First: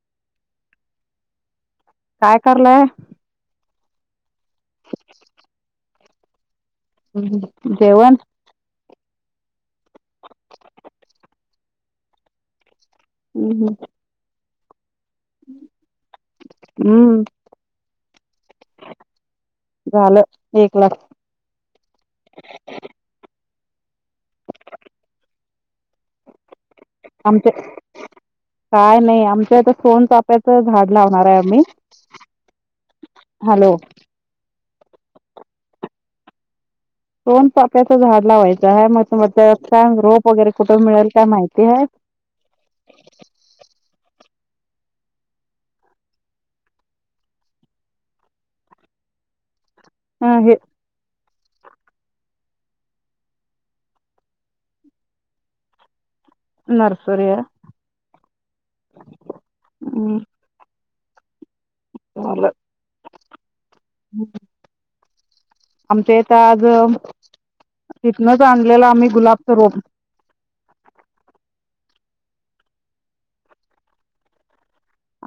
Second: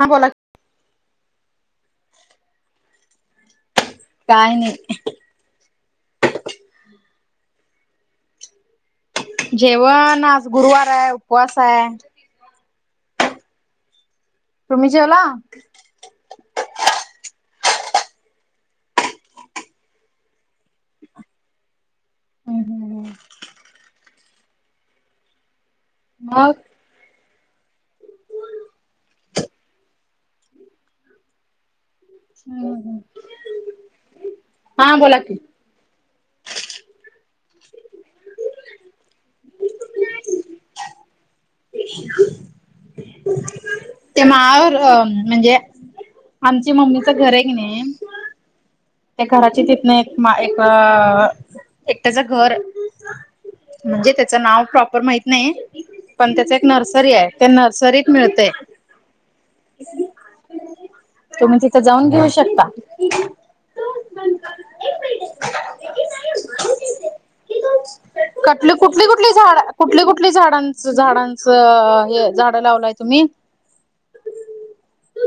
हा बोला की काय करालाय. काय नय [inaudible] जेवण जेवण आज गुरुवार हाय उपवास हाय हम्म, हम्म. तुम्ही जेवला? हम्म. झालं एकलाच. हम [unintelligible] हम मग? आमच्या इथ काय नाही आमच्या इथ फोन चालू आंब्याच झाड लावणार आहे आम्ही. हम्म, हॅलो हम्म हा बोला की. दोन चाफ्याच झाड लावायचं आहे, मग तुम्हाला ते छान रोप वगैरे कुठं मिळेल काय माहिती आहे? हम [inaudible] ते माळावर अ म्हणजे, आमच्या मम्मीचं घर आहे की नाही? त्या घराची तिथन एक ह माळ हे एक एकट्याचं घर म्हणजे, त्याचं नाव प्रॉपर माहित नाही. पण त्याच एक नर्सरी आहे त्या नर्सरीत मिळतेय. हम्म. तुम्ही तिथं जाऊन घेऊ झालं शकता. [unintelligible] आमच्या इथ आज तिथनच कठली, आणलेलं कुठली, आम्ही कुठली गुलाबचं झाड रोप कुठली, कुठली झाडं च झाडांचं हे झाड लावलंय तुम्ही?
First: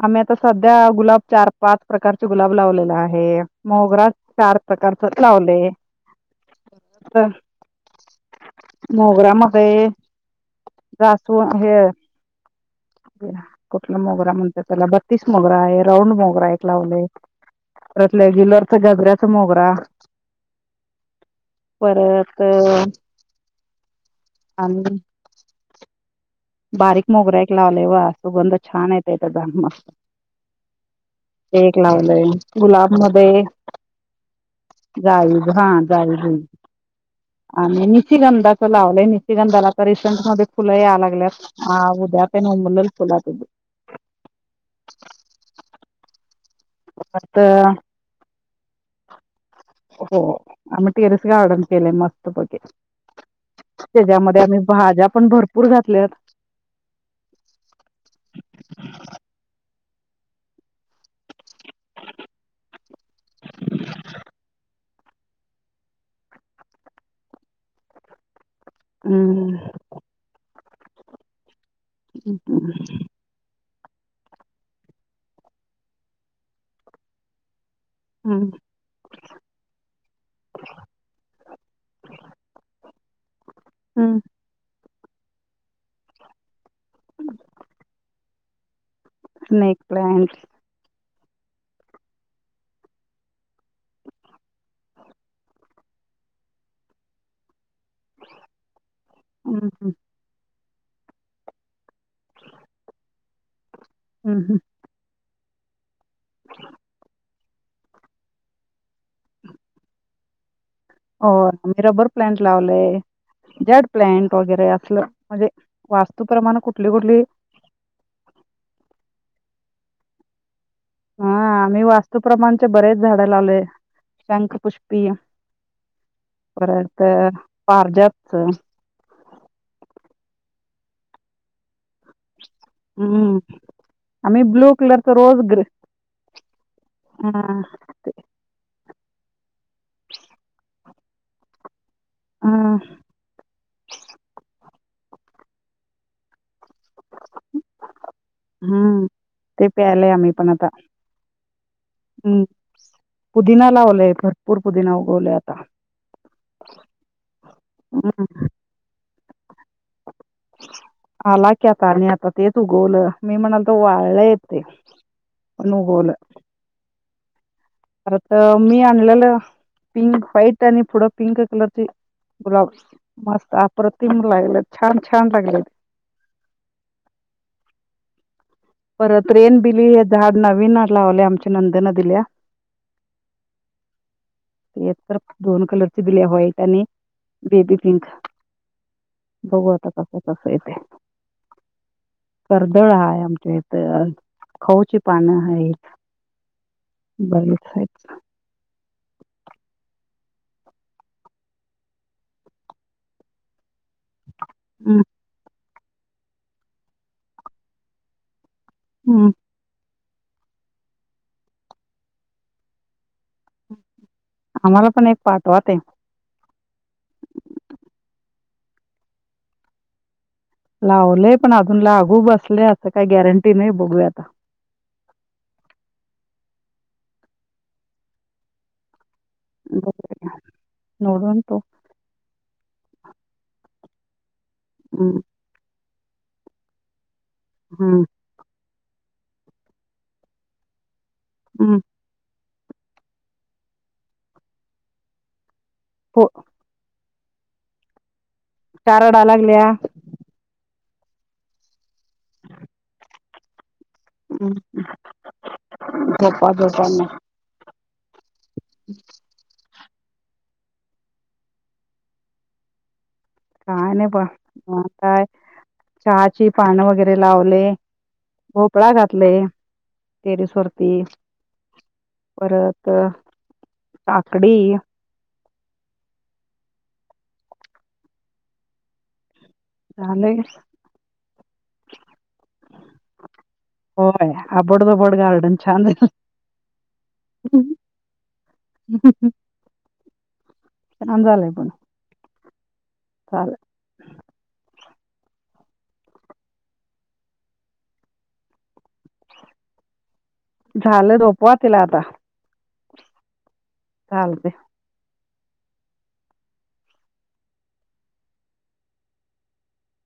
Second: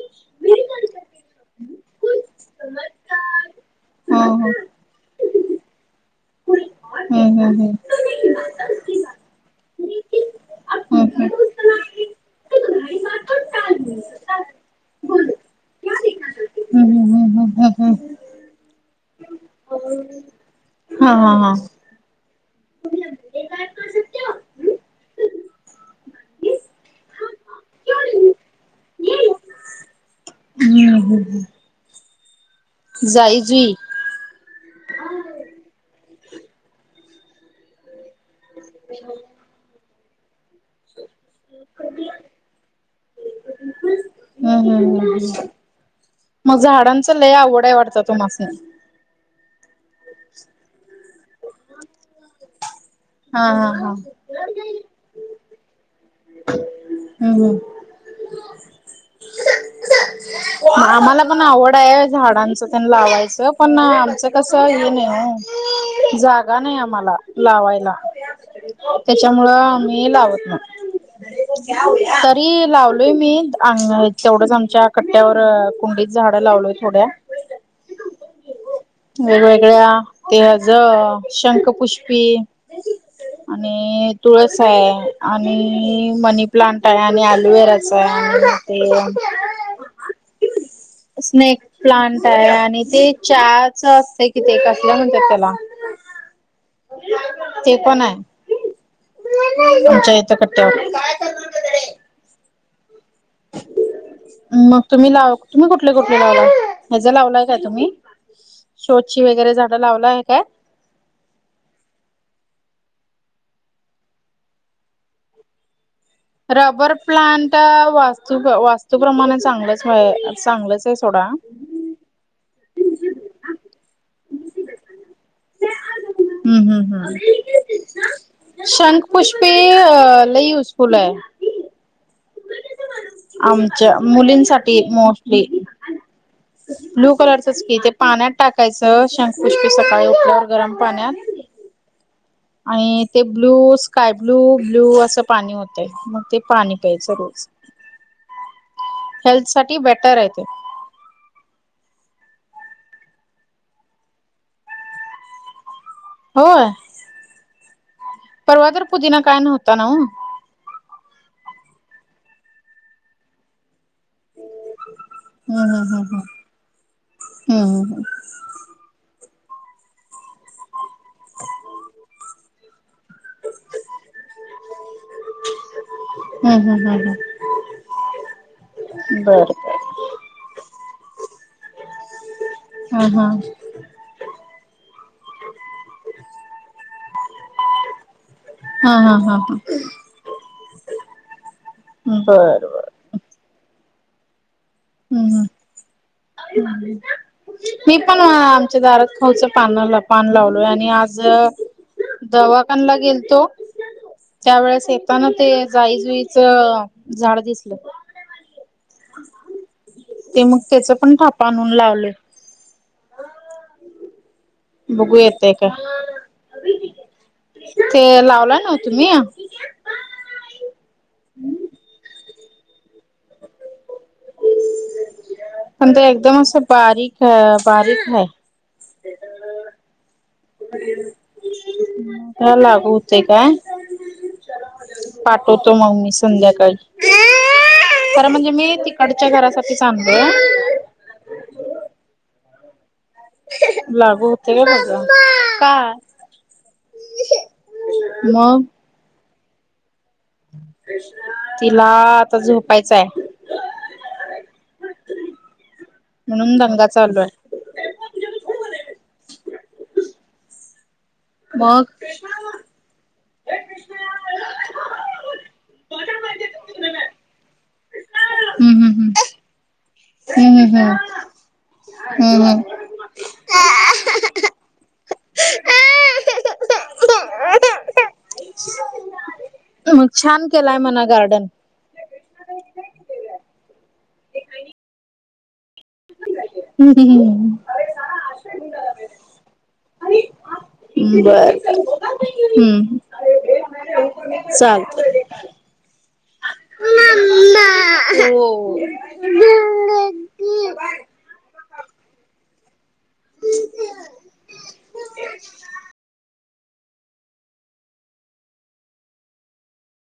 आम्ही आता सध्या गुलाब चार, पाच प्रकारचे गुलाब लावलेला आहे मोगरा हम्म चार प्रकारच लावलये. हम्म, हम्म, हम्म. मोगरा मध्ये हम्म हम्म. हम्म जासू हे कुठला मोगरा म्हणता त्याला बत्तीस मोगरा आहे राऊंड मोगरा एक लावलये. हम्म हम्म हम्म हम्म परत रेगुलर गजऱ्याच मोगरा. हा हा हा. परत [inaudible] आणि बारीक मोगरा एक लावलाय व सुगंध छान आहे त्याचा [unintelligible] हम्म हम्म एक लावलय गुलाब जाई मध्ये जुई जाय हा जाय जुई आणि निशिगंधा. लावलंय निशचगंधाला तर रिसेंट मध्ये फुल या लागल्यात, उद्या का नाही उमल ल फुलात हम्म, हम्म मग झाडांच लय आता आवड आहे वाटत? तुम्हासनी? हो आम्ही टेरस गार्डन केलय मस्त पैकी. हा हा हा. त्याच्यामध्ये आम्ही भाज्या पण भरपूर घातल्यात. हम्म, हम्म. आम्हाला पण आवड आहे झाडांच त्यांन लावायचं पण आमचं कसं हे नाही हो. जागा नाही आम्हाला लावायला. [inaudible] त्याच्यामुळं हम्म आम्ही लावत नाही, तरी लावलोय मी अंग नाईत तेवढंच आमच्या कट्ट्यावर कुंडीत झाडं लावलोय थोड्या. हम्म. वेगवेगळ्या ते ज शंखपुष्पी आणि हं, तूळ असाय आणि मनी प्लांट आहे, आणि अलोवेराचा आहे. Snake plant. ते. स्नेक प्लांट आहे, आणि ते च्या. च असतंय कि ते, कसल म्हणत्यात त्याला. ते पण आय, हं, हं, आमच्या इथं कट्ट्यांवर. हम हम. मग तुम्ही लाव तुम्ही कुठले कुठले लावला, हेचं लावलाय का तुम्ही. शो ची वगैरे झाडं लावला आहे काय. हो मी रबर प्लांट लावलेय, जड प्लांट वगैरे असलं. म्हणजे वास्तूप्रमाणे कुठली कुठली. त वास्तू वास्तूप्रमाणे चांगलंच चांगलचाय. हा आम्ही वास्तूप्रमाणचे बरेच झाड लावलोय, शंखपुष्पी. हम्म हम्म परत हम्म, अ, पारिजातचं. शंक पुुष्पी अ लै युजफुल हाय. हं, आमच्या आम्ही ब्लू मुलींनसाठी कलरचं रोज मोस्टली. ग्रे ब्लू हां, कलरचच की ते पाण्यात. टाकायचं. शंखपुष्पी सकाळी उठल्यावर गरम पाण्यात. हां, आणि ते ब्लू स्काय ब्लू ब्ल्यू असं पाणी होतंय. मग ते पाणी, प्यायच रोज, हं. हेल्थ ते साठी प्यायलंय बेटर ये ते. हम्म पुदिना लावलाय, भरपूर पुदिना उगवलाय आता. होय, हं, परवा तर पुदीना काय नव्हता ना ओ. आला की आता आणि, आता तेच उगवलं मी म्हणाल वाळय ते पण उगवलं. ह. ह. तसं मी आणलेलं पिंक व्हाईट, आणि पुढं पिंक कलरची गुलाब. मस्त अप्रतिम लागलेत, छान छान लागलेत. ह ह ह ह. परत रेन बिली हे झाड नवीन लावले, आमच्या नंदेन दिल्या. हा हा. ते तर दोन कलरची दिल्या, व्हाईट आणि बेबी पिंक. हा हा हा हा. बघू आता, कसं कसं येतंय. बर बर. कर्दळ हाय आमच्या इथ, खऊची हम्म पानं हम्म. हायत. मी पण, आमच्या दारात खाऊच पानं पान लावलोय. आणि आज, दवाखानला गेल तो. त्यावेळेस आहेत येताना ते, जाईजुईच झाड दिसल. हम. ते मग त्याचं पण, धापा आणून लावलोय. आम्हांला पण बघू एक येतय पाठवा का ते. ते लावलाय नवं तुम्ही. लावलंय पण अजून लागू बसले, असं काही गॅरंटी नाही बघूया आता. पण ते एकदम असं, बारीक अ बारीक हाय. बघुया. [unintelligible] त्याला लागु होतंय काय. अमं. पाठवतो मग मी संध्याकाळी [inaudible] हम खरं, म्हणजे मी तिकडच्या घरासाठी सांगलो हम्म लागू होतय [unintelligible] काय? हो [inaudible] मग? का रडा लागलीया? तिला आता झोपायचंय हं झोपा, म्हणून झोपा दंगा मग चालू आहे. ह [inaudible] मग काय नाय बघ आता चहाची पानं वगैरे लावले हम्म भोपळा हम्म घातले टेरेस हम्म हम्म हम्म वरती हम्म हम्म परत त काकडी- हम्म. मग, झालंय छान केलाय म्हणा गार्डन होय, आबड धोबड गार्डन छान झालं हम्म [unintelligible] [inaudible] [inaudible] छान बरं, हम्म चालल चालतय ममा ओ घेना [unintelligible] [inaudible] झालं. झोपावा तिला आता चालतंय ममा च [unintelligible] [inaudible]